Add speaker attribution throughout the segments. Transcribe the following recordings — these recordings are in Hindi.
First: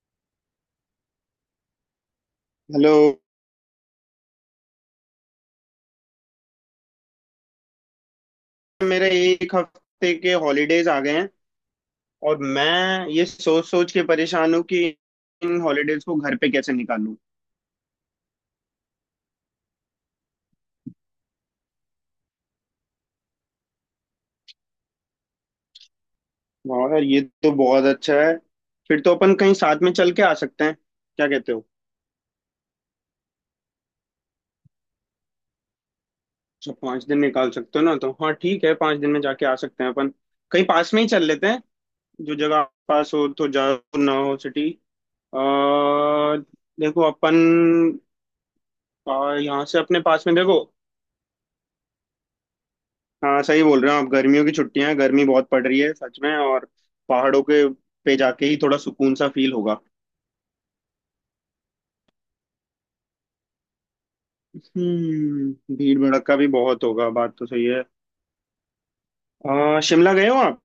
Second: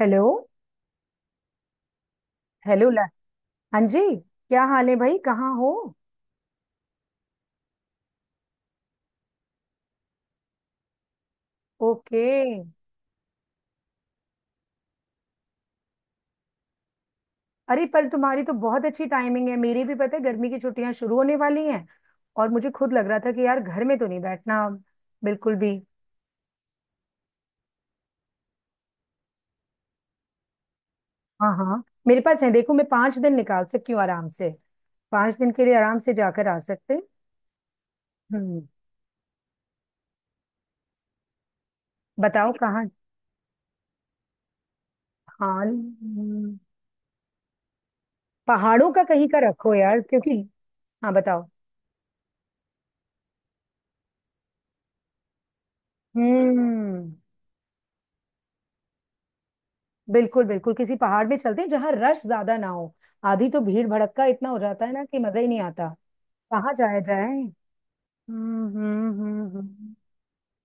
Speaker 1: हेलो। Hello
Speaker 2: hello.
Speaker 1: ला। हाँ जी, क्या हाल है भाई? कहाँ हो?
Speaker 2: मेरे एक हफ्ते के हॉलीडेज आ गए हैं।
Speaker 1: ओके।
Speaker 2: और मैं ये सोच सोच के परेशान हूँ कि इन हॉलीडेज को घर पे कैसे निकालूं।
Speaker 1: अरे पर तुम्हारी तो बहुत अच्छी टाइमिंग है, मेरी भी पता है गर्मी की छुट्टियां शुरू होने वाली हैं। और मुझे खुद लग रहा था कि यार घर में तो नहीं बैठना अब, बिल्कुल भी।
Speaker 2: वाह यार, ये तो बहुत अच्छा है। फिर तो अपन कहीं साथ में चल के आ सकते हैं, क्या कहते
Speaker 1: हाँ
Speaker 2: हो?
Speaker 1: हाँ, मेरे पास है, देखो मैं 5 दिन निकाल सकती हूँ आराम से। पांच दिन के लिए आराम से जाकर आ
Speaker 2: अच्छा,
Speaker 1: सकते हैं।
Speaker 2: 5 दिन निकाल सकते हो ना? तो हाँ, ठीक
Speaker 1: हम्म।
Speaker 2: है, 5 दिन में जाके आ सकते हैं अपन। कहीं पास में ही चल लेते हैं। जो
Speaker 1: बताओ
Speaker 2: जगह
Speaker 1: कहाँ।
Speaker 2: पास हो तो ज्यादा ना हो सिटी। आ,
Speaker 1: हाँ
Speaker 2: देखो अपन।
Speaker 1: पहाड़ों का कहीं का
Speaker 2: यहाँ
Speaker 1: रखो
Speaker 2: से
Speaker 1: यार,
Speaker 2: अपने पास में
Speaker 1: क्योंकि
Speaker 2: देखो।
Speaker 1: हाँ बताओ।
Speaker 2: हाँ, सही बोल रहे हो आप, गर्मियों की छुट्टियां हैं, गर्मी बहुत पड़ रही है सच में। और
Speaker 1: हम्म,
Speaker 2: पहाड़ों के पे जाके ही थोड़ा सुकून सा फील होगा।
Speaker 1: बिल्कुल बिल्कुल, किसी पहाड़ में चलते हैं जहां रश ज्यादा ना हो। आधी तो भीड़ भड़क का इतना हो जाता है ना कि मजा ही नहीं आता।
Speaker 2: भीड़ भड़क्का भी
Speaker 1: कहाँ
Speaker 2: बहुत
Speaker 1: जाया
Speaker 2: होगा, बात
Speaker 1: जाए?
Speaker 2: तो सही है।
Speaker 1: हम्म हम्म हम्म हम्म।
Speaker 2: शिमला गए हो आप?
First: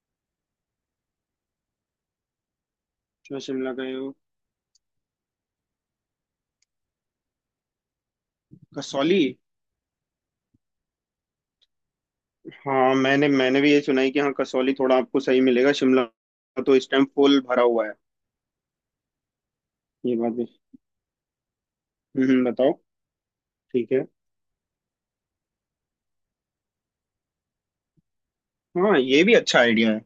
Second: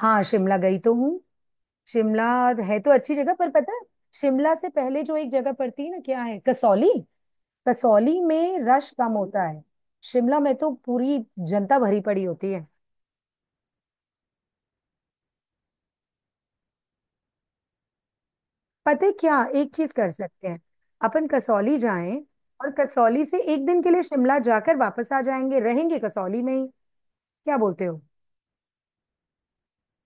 Speaker 1: हाँ शिमला गई तो हूँ। शिमला है तो अच्छी जगह
Speaker 2: अच्छा,
Speaker 1: पर पता
Speaker 2: शिमला
Speaker 1: है।
Speaker 2: गए हो।
Speaker 1: शिमला से पहले जो एक जगह पड़ती है ना, क्या है, कसौली। कसौली में रश कम
Speaker 2: कसौली।
Speaker 1: होता है। शिमला में तो पूरी जनता भरी पड़ी होती है।
Speaker 2: हाँ, मैंने मैंने भी ये सुना है कि हाँ, कसौली थोड़ा आपको सही मिलेगा, शिमला तो इस टाइम फुल भरा हुआ है।
Speaker 1: पता है क्या एक चीज कर
Speaker 2: ये बात भी।
Speaker 1: सकते हैं? अपन कसौली जाएं,
Speaker 2: हम्म,
Speaker 1: और
Speaker 2: बताओ।
Speaker 1: कसौली से एक दिन के
Speaker 2: ठीक
Speaker 1: लिए
Speaker 2: है।
Speaker 1: शिमला जाकर वापस आ जाएंगे, रहेंगे कसौली में ही। क्या बोलते हो?
Speaker 2: हाँ, ये भी अच्छा आइडिया है।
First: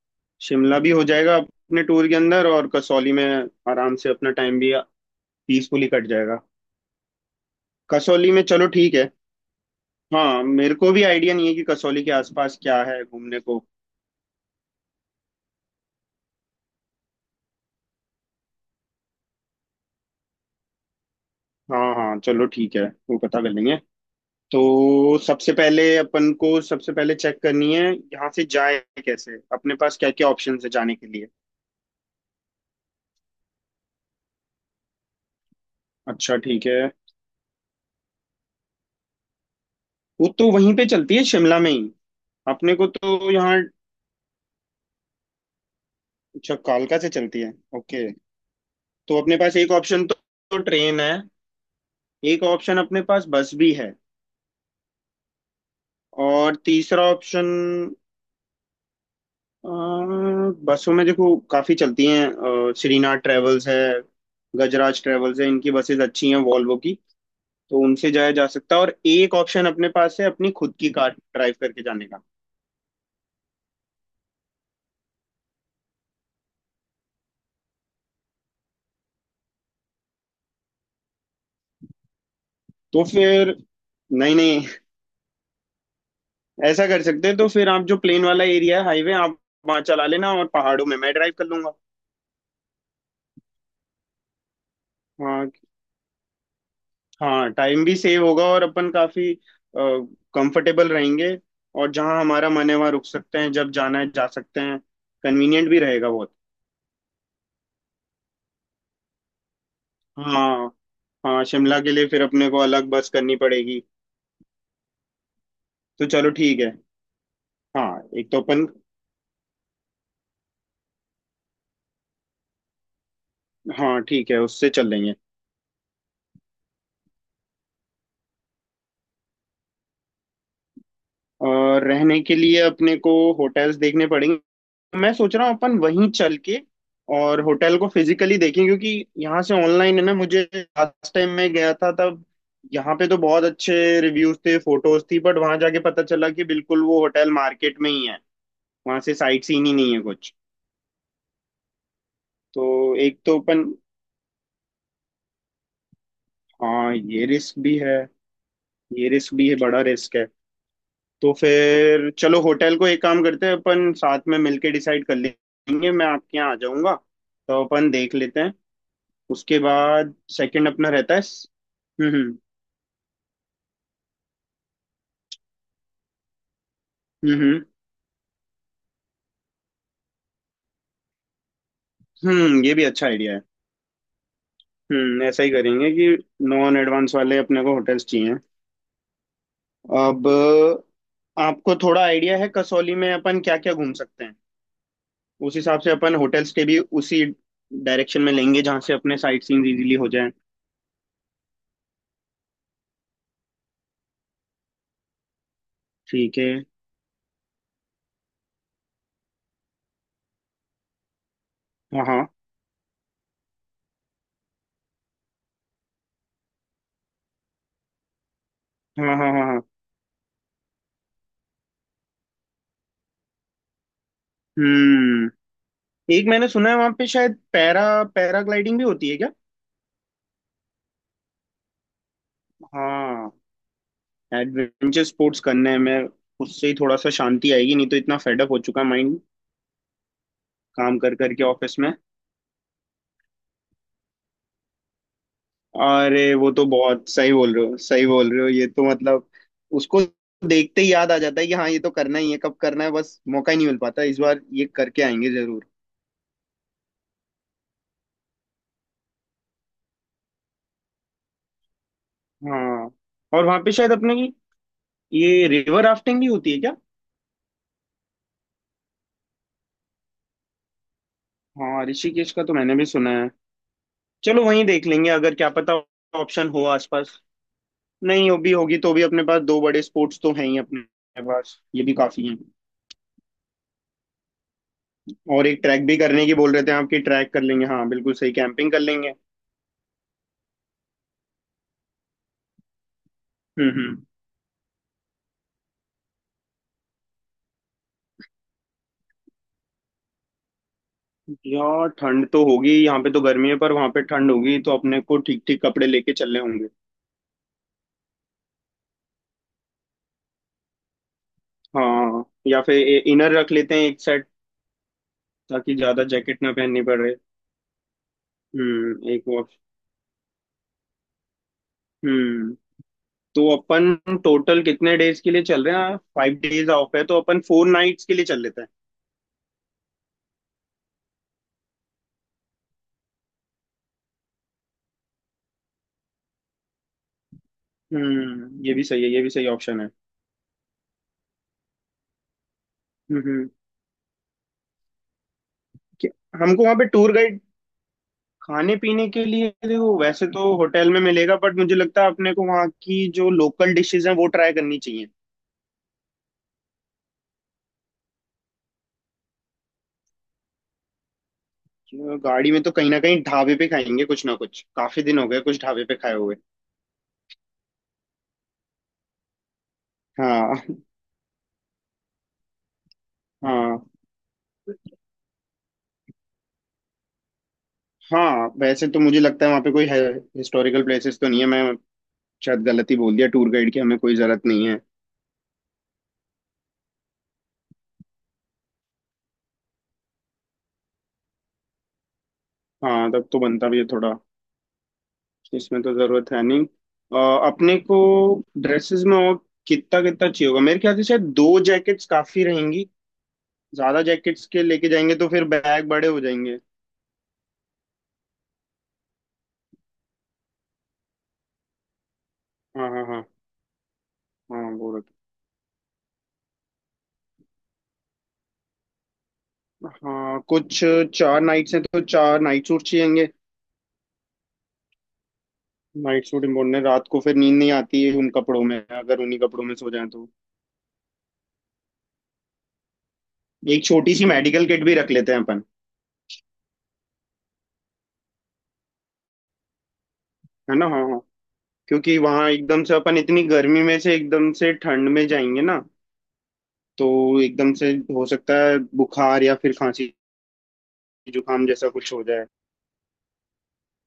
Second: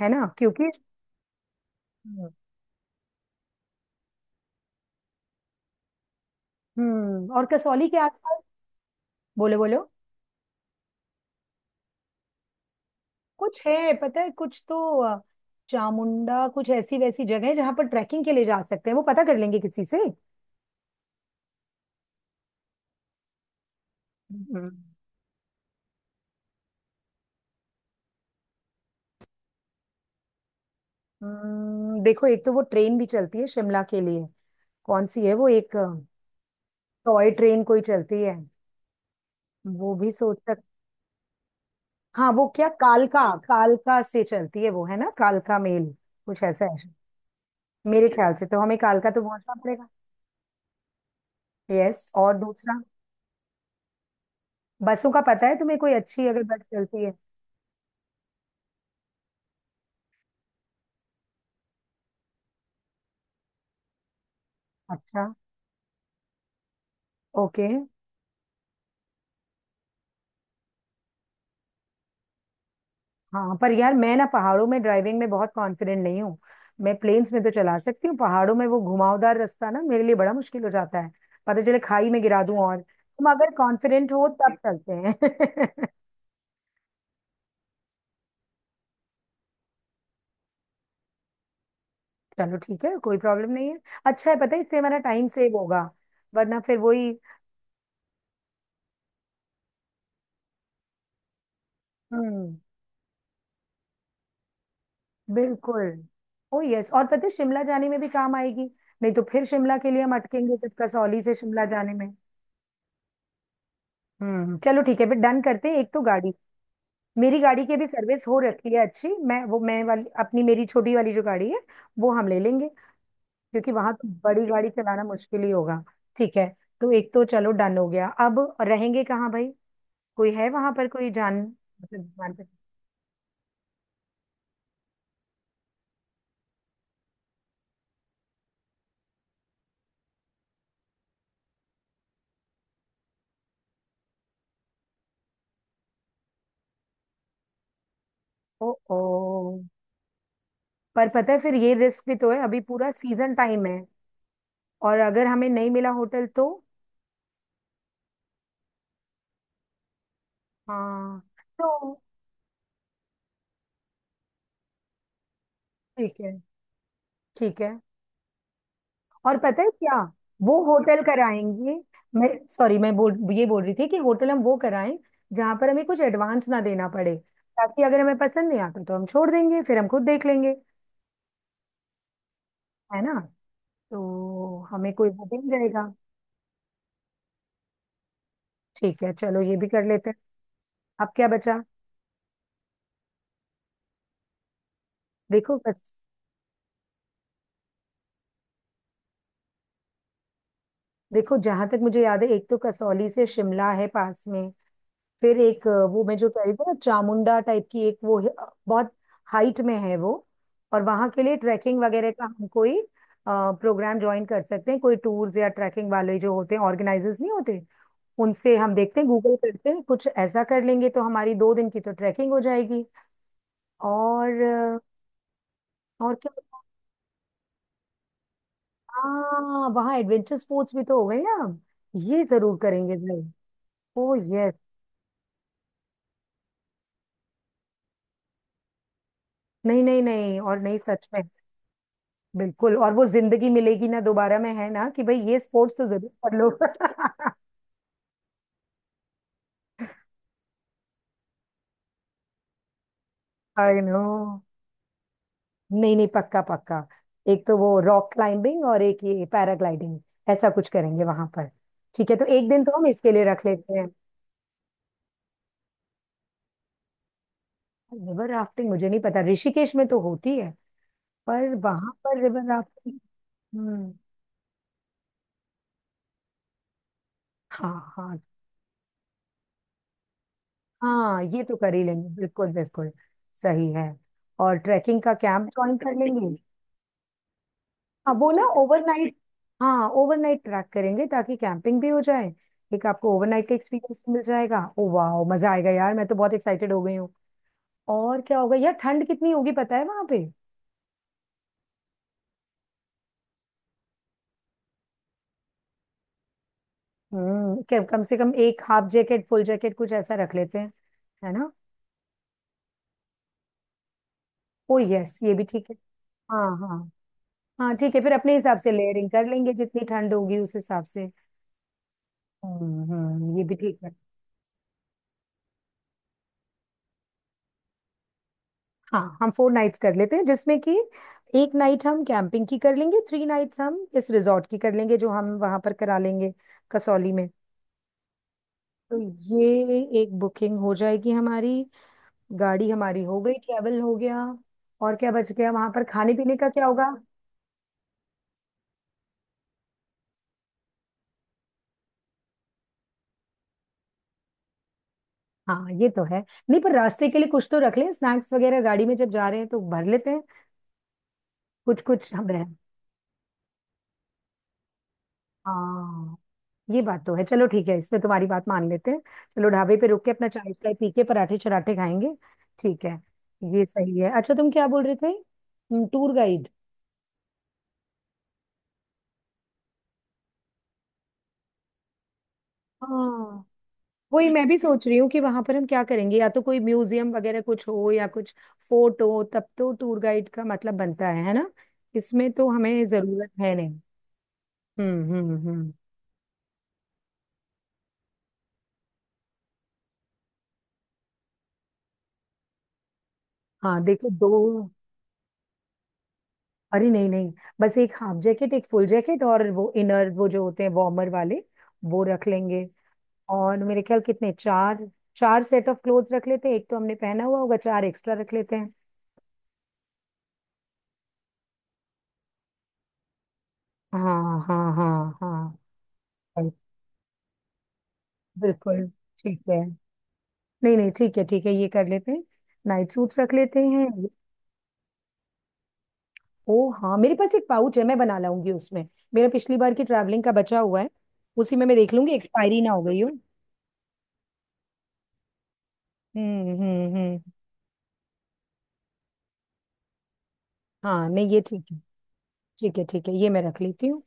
Speaker 1: है ना, क्योंकि
Speaker 2: शिमला भी हो जाएगा अपने टूर के
Speaker 1: हम्म
Speaker 2: अंदर, और कसौली में आराम से अपना टाइम भी पीसफुली कट जाएगा।
Speaker 1: और कसौली के
Speaker 2: कसौली
Speaker 1: आसपास
Speaker 2: में चलो, ठीक है।
Speaker 1: बोले बोलो
Speaker 2: हाँ, मेरे को भी आइडिया नहीं है कि कसौली के आसपास क्या है घूमने को।
Speaker 1: कुछ है पता है, कुछ तो चामुंडा कुछ ऐसी वैसी जगह है जहां पर ट्रैकिंग के लिए जा सकते हैं, वो पता कर लेंगे किसी से।
Speaker 2: हाँ, हाँ, चलो ठीक है, वो पता कर लेंगे।
Speaker 1: हम्म
Speaker 2: तो सबसे पहले अपन को सबसे पहले चेक करनी है यहाँ से जाए कैसे, अपने पास क्या क्या ऑप्शन है जाने के लिए।
Speaker 1: देखो एक तो वो ट्रेन भी चलती है शिमला के लिए। कौन सी है वो, एक
Speaker 2: अच्छा, ठीक है।
Speaker 1: टॉय ट्रेन कोई चलती है, वो भी
Speaker 2: वो
Speaker 1: सोच
Speaker 2: तो
Speaker 1: सक
Speaker 2: वहीं पे चलती है, शिमला में ही।
Speaker 1: हाँ वो क्या,
Speaker 2: अपने को
Speaker 1: कालका।
Speaker 2: तो यहाँ।
Speaker 1: कालका से चलती है वो, है ना, कालका मेल कुछ
Speaker 2: अच्छा,
Speaker 1: ऐसा है।
Speaker 2: कालका से चलती है, ओके।
Speaker 1: मेरे ख्याल से तो हमें कालका
Speaker 2: तो
Speaker 1: तो
Speaker 2: अपने
Speaker 1: पहुंचना
Speaker 2: पास एक
Speaker 1: पड़ेगा।
Speaker 2: ऑप्शन तो ट्रेन है।
Speaker 1: यस, और
Speaker 2: एक ऑप्शन
Speaker 1: दूसरा,
Speaker 2: अपने पास बस भी है।
Speaker 1: बसों का पता है तुम्हें? कोई अच्छी अगर
Speaker 2: और
Speaker 1: बस चलती
Speaker 2: तीसरा
Speaker 1: है।
Speaker 2: ऑप्शन अ, बसों में देखो काफी चलती हैं। श्रीनाथ ट्रेवल्स है, गजराज
Speaker 1: अच्छा,
Speaker 2: ट्रेवल्स है, इनकी बसेस अच्छी हैं वॉल्वो की।
Speaker 1: ओके।
Speaker 2: तो उनसे जाया जा सकता है, और एक ऑप्शन अपने पास है अपनी खुद की कार ड्राइव करके जाने का।
Speaker 1: हाँ पर यार मैं ना पहाड़ों में ड्राइविंग में बहुत कॉन्फिडेंट नहीं हूँ। मैं प्लेन्स में तो चला सकती हूँ, पहाड़ों में वो घुमावदार रास्ता ना मेरे लिए बड़ा मुश्किल हो जाता है। पता चले खाई में गिरा दूं। और
Speaker 2: तो
Speaker 1: तुम अगर
Speaker 2: फिर
Speaker 1: कॉन्फिडेंट हो
Speaker 2: नहीं,
Speaker 1: तब
Speaker 2: नहीं,
Speaker 1: चलते हैं।
Speaker 2: ऐसा कर सकते हैं। तो फिर आप जो प्लेन वाला एरिया है हाईवे, आप वहाँ चला लेना, और पहाड़ों में मैं ड्राइव कर लूंगा।
Speaker 1: चलो ठीक है, कोई प्रॉब्लम नहीं है। अच्छा है, पता है इससे हमारा टाइम
Speaker 2: हाँ।
Speaker 1: सेव होगा, वरना फिर वही
Speaker 2: हाँ, टाइम भी सेव होगा और अपन काफी कंफर्टेबल रहेंगे, और जहाँ हमारा
Speaker 1: हम्म।
Speaker 2: मन है वहाँ रुक सकते हैं, जब जाना है जा सकते हैं, कन्वीनियंट भी
Speaker 1: बिल्कुल।
Speaker 2: रहेगा बहुत।
Speaker 1: ओ यस, और पता है शिमला जाने में भी काम आएगी। नहीं तो फिर शिमला के लिए हम अटकेंगे
Speaker 2: हाँ।
Speaker 1: जब कसौली से
Speaker 2: हाँ,
Speaker 1: शिमला
Speaker 2: शिमला
Speaker 1: जाने
Speaker 2: के
Speaker 1: में।
Speaker 2: लिए फिर अपने को अलग बस करनी पड़ेगी।
Speaker 1: हम्म, चलो ठीक है, फिर डन करते हैं। एक तो
Speaker 2: तो चलो,
Speaker 1: गाड़ी,
Speaker 2: ठीक है।
Speaker 1: मेरी गाड़ी की भी
Speaker 2: हाँ,
Speaker 1: सर्विस
Speaker 2: एक
Speaker 1: हो
Speaker 2: तो अपन।
Speaker 1: रखी है अच्छी। मैं वो मैं वाली अपनी मेरी छोटी वाली जो गाड़ी है वो हम ले लेंगे, क्योंकि वहां
Speaker 2: हाँ,
Speaker 1: तो
Speaker 2: ठीक है,
Speaker 1: बड़ी
Speaker 2: उससे
Speaker 1: गाड़ी
Speaker 2: चल
Speaker 1: चलाना
Speaker 2: लेंगे।
Speaker 1: मुश्किल ही होगा। ठीक है, तो एक तो चलो डन हो गया। अब रहेंगे कहाँ भाई? कोई है वहां पर कोई जान,
Speaker 2: और
Speaker 1: मतलब
Speaker 2: रहने
Speaker 1: जान
Speaker 2: के
Speaker 1: पे।
Speaker 2: लिए अपने को होटल्स देखने पड़ेंगे। मैं सोच रहा हूँ अपन वहीं चल के और होटल को फिजिकली देखें, क्योंकि यहाँ से ऑनलाइन है ना, मुझे लास्ट टाइम मैं गया था तब, यहाँ पे तो बहुत अच्छे रिव्यूज थे, फोटोज थी, बट वहां जाके पता चला कि बिल्कुल वो होटल मार्केट में ही है,
Speaker 1: ओ।
Speaker 2: वहां
Speaker 1: ओ,
Speaker 2: से साइट सीन ही नहीं है कुछ।
Speaker 1: पर पता है फिर ये रिस्क भी तो है, अभी
Speaker 2: तो
Speaker 1: पूरा
Speaker 2: एक
Speaker 1: सीजन
Speaker 2: तो अपन।
Speaker 1: टाइम है। और अगर हमें नहीं मिला होटल तो?
Speaker 2: हाँ, ये रिस्क भी है, ये रिस्क भी है, बड़ा रिस्क है।
Speaker 1: हाँ
Speaker 2: तो
Speaker 1: तो
Speaker 2: फिर चलो होटल को एक काम करते हैं, अपन साथ में मिलके डिसाइड कर लेंगे, मैं
Speaker 1: ठीक है,
Speaker 2: आपके यहाँ आ जाऊंगा।
Speaker 1: ठीक
Speaker 2: तो
Speaker 1: है।
Speaker 2: अपन देख लेते हैं।
Speaker 1: और
Speaker 2: उसके
Speaker 1: पता है क्या,
Speaker 2: बाद
Speaker 1: वो
Speaker 2: सेकंड अपना
Speaker 1: होटल
Speaker 2: रहता है
Speaker 1: कराएंगे, मैं
Speaker 2: हम्म,
Speaker 1: सॉरी मैं बोल ये बोल रही थी कि होटल हम वो कराएं जहां पर हमें कुछ एडवांस ना देना पड़े,
Speaker 2: हम्म, हम्म,
Speaker 1: ताकि अगर हमें पसंद नहीं आता तो हम छोड़ देंगे, फिर हम खुद देख लेंगे।
Speaker 2: हम्म। ये भी
Speaker 1: है
Speaker 2: अच्छा
Speaker 1: ना,
Speaker 2: आइडिया है।
Speaker 1: तो हमें कोई वो भी
Speaker 2: ऐसा
Speaker 1: नहीं
Speaker 2: ही करेंगे
Speaker 1: रहेगा।
Speaker 2: कि नॉन एडवांस वाले अपने को होटल्स चाहिए।
Speaker 1: ठीक है, चलो ये भी कर लेते हैं।
Speaker 2: अब
Speaker 1: अब क्या बचा?
Speaker 2: आपको थोड़ा आइडिया है कसौली में अपन क्या क्या घूम सकते हैं?
Speaker 1: देखो
Speaker 2: उस हिसाब से
Speaker 1: बस,
Speaker 2: अपन होटल्स के भी उसी डायरेक्शन में लेंगे, जहाँ से अपने साइट सीइंग इजीली हो जाए।
Speaker 1: देखो जहां तक मुझे याद है एक तो कसौली से शिमला है पास में। फिर एक वो मैं जो
Speaker 2: ठीक
Speaker 1: कह
Speaker 2: है।
Speaker 1: रही थी ना, चामुंडा टाइप की एक वो है, बहुत हाइट में है वो। और वहां के लिए ट्रैकिंग
Speaker 2: हाँ,
Speaker 1: वगैरह का
Speaker 2: हाँ,
Speaker 1: हम कोई प्रोग्राम ज्वाइन कर सकते हैं, कोई टूर्स या ट्रैकिंग वाले जो होते हैं ऑर्गेनाइजर्स नहीं होते, उनसे हम देखते हैं,
Speaker 2: हाँ, हाँ।
Speaker 1: गूगल
Speaker 2: हाँ, हाँ।
Speaker 1: करते हैं, कुछ ऐसा कर लेंगे तो हमारी 2 दिन की तो ट्रैकिंग हो जाएगी। और
Speaker 2: हम्म
Speaker 1: और
Speaker 2: एक
Speaker 1: क्या
Speaker 2: मैंने
Speaker 1: होता है?
Speaker 2: सुना है वहां पे शायद पैराग्लाइडिंग भी होती है क्या?
Speaker 1: हाँ वहाँ एडवेंचर स्पोर्ट्स भी तो हो गए ना, ये जरूर करेंगे भाई।
Speaker 2: हाँ।
Speaker 1: Oh yes.
Speaker 2: एडवेंचर स्पोर्ट्स करने में उससे ही थोड़ा सा शांति आएगी, नहीं तो इतना फेडअप हो चुका है माइंड,
Speaker 1: नहीं नहीं नहीं, और नहीं
Speaker 2: काम
Speaker 1: सच
Speaker 2: कर
Speaker 1: में,
Speaker 2: करके ऑफिस में।
Speaker 1: बिल्कुल। और वो जिंदगी मिलेगी ना दोबारा में, है ना, कि भाई ये स्पोर्ट्स तो जरूर
Speaker 2: अरे
Speaker 1: कर लो।
Speaker 2: वो तो बहुत सही बोल रहे हो, सही बोल रहे हो, ये तो मतलब उसको देखते ही याद आ जाता है कि हाँ, ये तो करना ही है, कब करना है, बस मौका ही नहीं मिल
Speaker 1: आई नो,
Speaker 2: पाता, इस बार ये करके आएंगे जरूर।
Speaker 1: नहीं नहीं पक्का पक्का। एक तो वो रॉक क्लाइंबिंग और एक ये पैराग्लाइडिंग, ऐसा कुछ करेंगे वहां पर। ठीक है, तो एक दिन तो हम
Speaker 2: हाँ।
Speaker 1: इसके लिए रख
Speaker 2: और वहां पे
Speaker 1: लेते हैं।
Speaker 2: शायद अपने की ये रिवर राफ्टिंग भी होती है क्या?
Speaker 1: रिवर राफ्टिंग मुझे नहीं पता, ऋषिकेश में तो होती है, पर
Speaker 2: हाँ,
Speaker 1: वहां पर
Speaker 2: ऋषिकेश का
Speaker 1: रिवर
Speaker 2: तो मैंने भी
Speaker 1: राफ्टिंग
Speaker 2: सुना है।
Speaker 1: हम्म।
Speaker 2: चलो वहीं देख लेंगे, अगर क्या पता ऑप्शन हो आसपास।
Speaker 1: हाँ हाँ
Speaker 2: नहीं हो भी होगी तो भी अपने पास दो बड़े स्पोर्ट्स तो हैं ही, अपने
Speaker 1: हाँ, ये तो
Speaker 2: पास
Speaker 1: कर ही
Speaker 2: ये भी
Speaker 1: लेंगे
Speaker 2: काफी हैं।
Speaker 1: बिल्कुल बिल्कुल। सही है। और ट्रैकिंग का
Speaker 2: और
Speaker 1: कैंप
Speaker 2: एक
Speaker 1: ज्वाइन
Speaker 2: ट्रैक
Speaker 1: कर
Speaker 2: भी करने
Speaker 1: लेंगे।
Speaker 2: की बोल रहे थे आपकी, ट्रैक कर लेंगे, हाँ बिल्कुल
Speaker 1: हाँ, वो
Speaker 2: सही,
Speaker 1: ना
Speaker 2: कैंपिंग कर लेंगे।
Speaker 1: ओवरनाइट, हाँ ओवरनाइट ट्रैक करेंगे ताकि कैंपिंग भी हो जाए। एक आपको ओवरनाइट का
Speaker 2: हम्म,
Speaker 1: एक्सपीरियंस
Speaker 2: हम्म।
Speaker 1: मिल जाएगा। ओ वाह, मजा आएगा यार, मैं तो बहुत एक्साइटेड हो गई हूँ। और क्या होगा यार, ठंड कितनी होगी पता है वहां पे?
Speaker 2: यार ठंड तो होगी, यहाँ पे तो गर्मी है, पर वहां पे ठंड होगी, तो अपने को ठीक ठीक कपड़े लेके चलने होंगे।
Speaker 1: हम्म, कम से कम एक हाफ जैकेट, फुल जैकेट कुछ ऐसा रख लेते हैं, है ना।
Speaker 2: हाँ, या फिर इनर रख लेते हैं एक सेट,
Speaker 1: ओ यस, ये भी ठीक
Speaker 2: ताकि
Speaker 1: है।
Speaker 2: ज्यादा जैकेट
Speaker 1: हाँ
Speaker 2: ना
Speaker 1: हाँ
Speaker 2: पहननी पड़े।
Speaker 1: हाँ, ठीक है फिर अपने हिसाब से लेयरिंग कर
Speaker 2: एक
Speaker 1: लेंगे, जितनी ठंड होगी उस हिसाब से।
Speaker 2: वॉश।
Speaker 1: हम्म, ये
Speaker 2: तो
Speaker 1: भी ठीक।
Speaker 2: अपन टोटल कितने डेज के लिए चल रहे हैं? 5 डेज ऑफ है, तो अपन 4 नाइट्स के लिए चल लेते हैं।
Speaker 1: हाँ हम 4 नाइट्स कर लेते हैं, जिसमें कि एक नाइट हम कैंपिंग की कर लेंगे, 3 नाइट्स हम इस रिजॉर्ट की कर लेंगे जो हम वहां पर करा लेंगे कसौली में।
Speaker 2: ये भी
Speaker 1: तो
Speaker 2: सही है, ये भी
Speaker 1: ये
Speaker 2: सही ऑप्शन है।
Speaker 1: एक बुकिंग हो जाएगी हमारी। गाड़ी हमारी हो
Speaker 2: हम्म,
Speaker 1: गई, ट्रैवल हो गया। और क्या बच गया? वहां पर खाने पीने का
Speaker 2: हमको
Speaker 1: क्या
Speaker 2: वहाँ पे
Speaker 1: होगा?
Speaker 2: Tour guide. खाने पीने के लिए देखो वैसे तो होटल में मिलेगा, बट मुझे लगता है अपने को वहाँ की जो लोकल डिशेज हैं वो ट्राई करनी चाहिए।
Speaker 1: हाँ ये तो है। नहीं पर रास्ते के लिए कुछ तो रख लें, स्नैक्स वगैरह गाड़ी में, जब जा रहे हैं तो भर लेते हैं कुछ कुछ
Speaker 2: जो
Speaker 1: हमें।
Speaker 2: गाड़ी में तो कहीं ना कहीं ढाबे पे खाएंगे कुछ ना कुछ, काफी दिन हो गए कुछ ढाबे पे खाए
Speaker 1: हाँ
Speaker 2: हुए।
Speaker 1: ये बात तो है, चलो ठीक है इसमें तुम्हारी बात मान लेते हैं। चलो ढाबे पे रुक के अपना चाय
Speaker 2: हाँ।
Speaker 1: चाय पी के पराठे चराठे खाएंगे। ठीक है, ये
Speaker 2: हाँ,
Speaker 1: सही है। अच्छा तुम क्या बोल रहे थे? Tour guide.
Speaker 2: हाँ। वैसे तो मुझे लगता है वहाँ पे कोई हिस्टोरिकल प्लेसेस तो नहीं है, मैं शायद गलती बोल दिया,
Speaker 1: हाँ
Speaker 2: टूर गाइड की हमें कोई
Speaker 1: वही
Speaker 2: जरूरत
Speaker 1: मैं भी
Speaker 2: नहीं है।
Speaker 1: सोच रही हूँ कि वहां पर हम क्या करेंगे। या तो कोई म्यूजियम वगैरह कुछ हो या कुछ फोर्ट हो, तब तो टूर गाइड का मतलब बनता है ना। इसमें तो हमें
Speaker 2: हाँ, तब
Speaker 1: जरूरत
Speaker 2: तो
Speaker 1: है
Speaker 2: बनता भी
Speaker 1: नहीं।
Speaker 2: है थोड़ा।
Speaker 1: हम्म।
Speaker 2: इसमें तो जरूरत है नहीं। अ, अपने को ड्रेसेस में और कितना कितना चाहिए होगा? मेरे ख्याल से शायद दो जैकेट्स काफी रहेंगी।
Speaker 1: हाँ
Speaker 2: ज्यादा
Speaker 1: देखो दो,
Speaker 2: जैकेट्स के लेके जाएंगे तो फिर बैग बड़े हो जाएंगे।
Speaker 1: अरे नहीं नहीं, बस एक हाफ जैकेट, एक फुल जैकेट, और वो इनर वो जो होते हैं वार्मर वाले, वो रख लेंगे।
Speaker 2: हाँ, हाँ, हाँ,
Speaker 1: और मेरे ख्याल कितने
Speaker 2: हाँ।
Speaker 1: चार,
Speaker 2: वो रख
Speaker 1: 4 सेट ऑफ क्लोथ रख लेते हैं। एक तो हमने पहना हुआ होगा, 4 एक्स्ट्रा रख लेते हैं।
Speaker 2: हाँ कुछ 4 नाइट्स हैं, तो चार नाइट सूट चाहिएंगे।
Speaker 1: हाँ हाँ हाँ हाँ,
Speaker 2: नाइट सूट
Speaker 1: right,
Speaker 2: इम्पोर्टेंट है, रात को फिर नींद नहीं आती है उन कपड़ों में,
Speaker 1: बिल्कुल।
Speaker 2: अगर
Speaker 1: ठीक
Speaker 2: उन्हीं
Speaker 1: है,
Speaker 2: कपड़ों में सो जाए तो।
Speaker 1: नहीं नहीं ठीक है ठीक है ये कर लेते हैं। नाइट सूट्स रख लेते
Speaker 2: एक
Speaker 1: हैं।
Speaker 2: छोटी सी मेडिकल किट भी रख लेते हैं अपन।
Speaker 1: ओ हाँ, मेरे पास एक पाउच है, मैं बना लाऊंगी उसमें, मेरा पिछली बार की ट्रैवलिंग का बचा
Speaker 2: है
Speaker 1: हुआ
Speaker 2: ना?
Speaker 1: है।
Speaker 2: हाँ, हाँ।
Speaker 1: उसी में मैं देख लूंगी,
Speaker 2: क्योंकि वहां
Speaker 1: एक्सपायरी ना हो
Speaker 2: एकदम से
Speaker 1: गई हो।
Speaker 2: अपन इतनी गर्मी में से एकदम से ठंड में जाएंगे ना, तो
Speaker 1: हम्म।
Speaker 2: एकदम से हो सकता है बुखार या फिर खांसी
Speaker 1: हाँ नहीं ये ठीक
Speaker 2: जुकाम
Speaker 1: है।
Speaker 2: जैसा कुछ हो जाए।
Speaker 1: ठीक है ठीक है, ये मैं रख लेती हूँ।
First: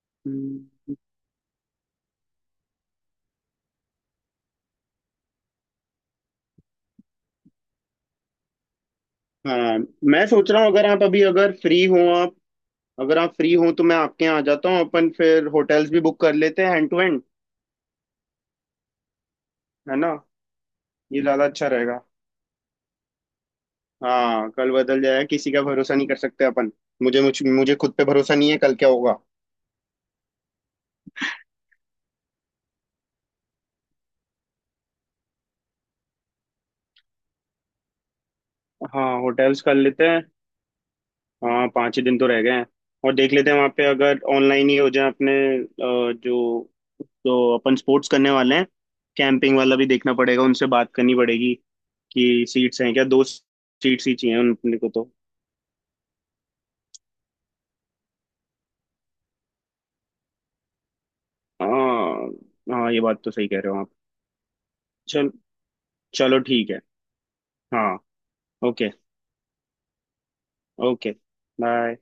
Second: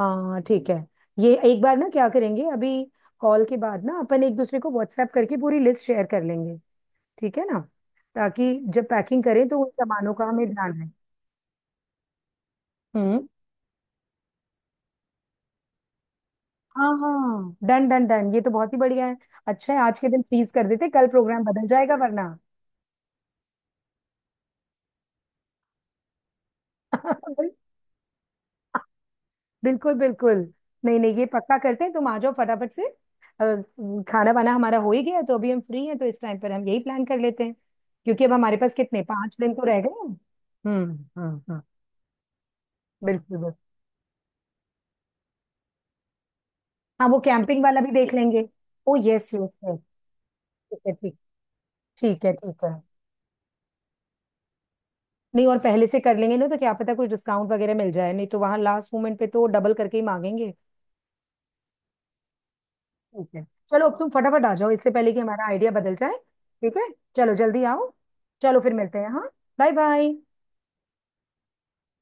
Speaker 1: हाँ
Speaker 2: हम्म।
Speaker 1: ठीक है। ये एक बार ना क्या करेंगे, अभी कॉल के बाद ना अपन एक दूसरे को व्हाट्सएप करके पूरी लिस्ट शेयर कर लेंगे, ठीक है ना, ताकि जब पैकिंग करें तो उन
Speaker 2: हाँ,
Speaker 1: सामानों का
Speaker 2: मैं
Speaker 1: हमें
Speaker 2: सोच रहा हूँ
Speaker 1: ध्यान
Speaker 2: अगर
Speaker 1: है।
Speaker 2: आप अभी अगर फ्री हो आप। अगर
Speaker 1: हम्म।
Speaker 2: आप फ्री हो तो मैं आपके यहाँ आ जाता हूँ, अपन फिर होटल्स भी बुक कर लेते हैं
Speaker 1: हाँ
Speaker 2: हैंड टू हैंड।
Speaker 1: हाँ, डन डन डन, ये तो बहुत ही बढ़िया है। अच्छा है,
Speaker 2: है
Speaker 1: आज के
Speaker 2: ना?
Speaker 1: दिन फ्रीज कर देते, कल
Speaker 2: ये
Speaker 1: प्रोग्राम
Speaker 2: ज्यादा
Speaker 1: बदल
Speaker 2: अच्छा
Speaker 1: जाएगा
Speaker 2: रहेगा।
Speaker 1: वरना।
Speaker 2: हाँ, कल बदल जाएगा, किसी का भरोसा नहीं कर सकते अपन। मुझे मुझ, मुझे खुद पे भरोसा नहीं है कल क्या होगा।
Speaker 1: बिल्कुल बिल्कुल। नहीं नहीं, ये पक्का करते हैं, तुम आ जाओ फटाफट से। अ, खाना वाना हमारा हो ही गया है, तो अभी हम फ्री हैं, तो इस टाइम पर हम यही प्लान कर लेते हैं, क्योंकि अब हमारे पास कितने,
Speaker 2: हाँ,
Speaker 1: 5 दिन
Speaker 2: होटल्स
Speaker 1: तो
Speaker 2: कर
Speaker 1: रह गए
Speaker 2: लेते
Speaker 1: हैं।
Speaker 2: हैं।
Speaker 1: हम्म हम्म,
Speaker 2: हाँ, पाँच ही दिन तो रह गए हैं। और देख
Speaker 1: बिल्कुल
Speaker 2: लेते
Speaker 1: बिल्कुल।
Speaker 2: हैं वहाँ पे अगर ऑनलाइन ही हो जाए अपने जो
Speaker 1: हाँ वो
Speaker 2: जो
Speaker 1: कैंपिंग
Speaker 2: अपन
Speaker 1: वाला भी
Speaker 2: स्पोर्ट्स
Speaker 1: देख
Speaker 2: करने
Speaker 1: लेंगे।
Speaker 2: वाले हैं।
Speaker 1: ओ यस यस
Speaker 2: कैंपिंग वाला
Speaker 1: यस।
Speaker 2: भी देखना पड़ेगा, उनसे
Speaker 1: ठीक है
Speaker 2: बात करनी
Speaker 1: ठीक,
Speaker 2: पड़ेगी
Speaker 1: ठीक है
Speaker 2: कि
Speaker 1: ठीक है।
Speaker 2: सीट्स हैं क्या, दो सीट्स ही चाहिए उन अपने को तो।
Speaker 1: नहीं, और पहले से कर लेंगे ना तो क्या पता कुछ डिस्काउंट वगैरह मिल जाए, नहीं तो वहां लास्ट मोमेंट पे तो डबल करके ही मांगेंगे।
Speaker 2: हाँ, हाँ, ये बात तो
Speaker 1: ठीक है,
Speaker 2: सही कह रहे हो
Speaker 1: चलो
Speaker 2: आप।
Speaker 1: अब तुम फटाफट आ जाओ इससे पहले कि
Speaker 2: चल
Speaker 1: हमारा आइडिया बदल जाए।
Speaker 2: चलो ठीक
Speaker 1: ठीक
Speaker 2: है।
Speaker 1: है, चलो जल्दी आओ।
Speaker 2: हाँ।
Speaker 1: चलो फिर
Speaker 2: ओके,
Speaker 1: मिलते हैं, हाँ। Bye bye.
Speaker 2: Okay, bye.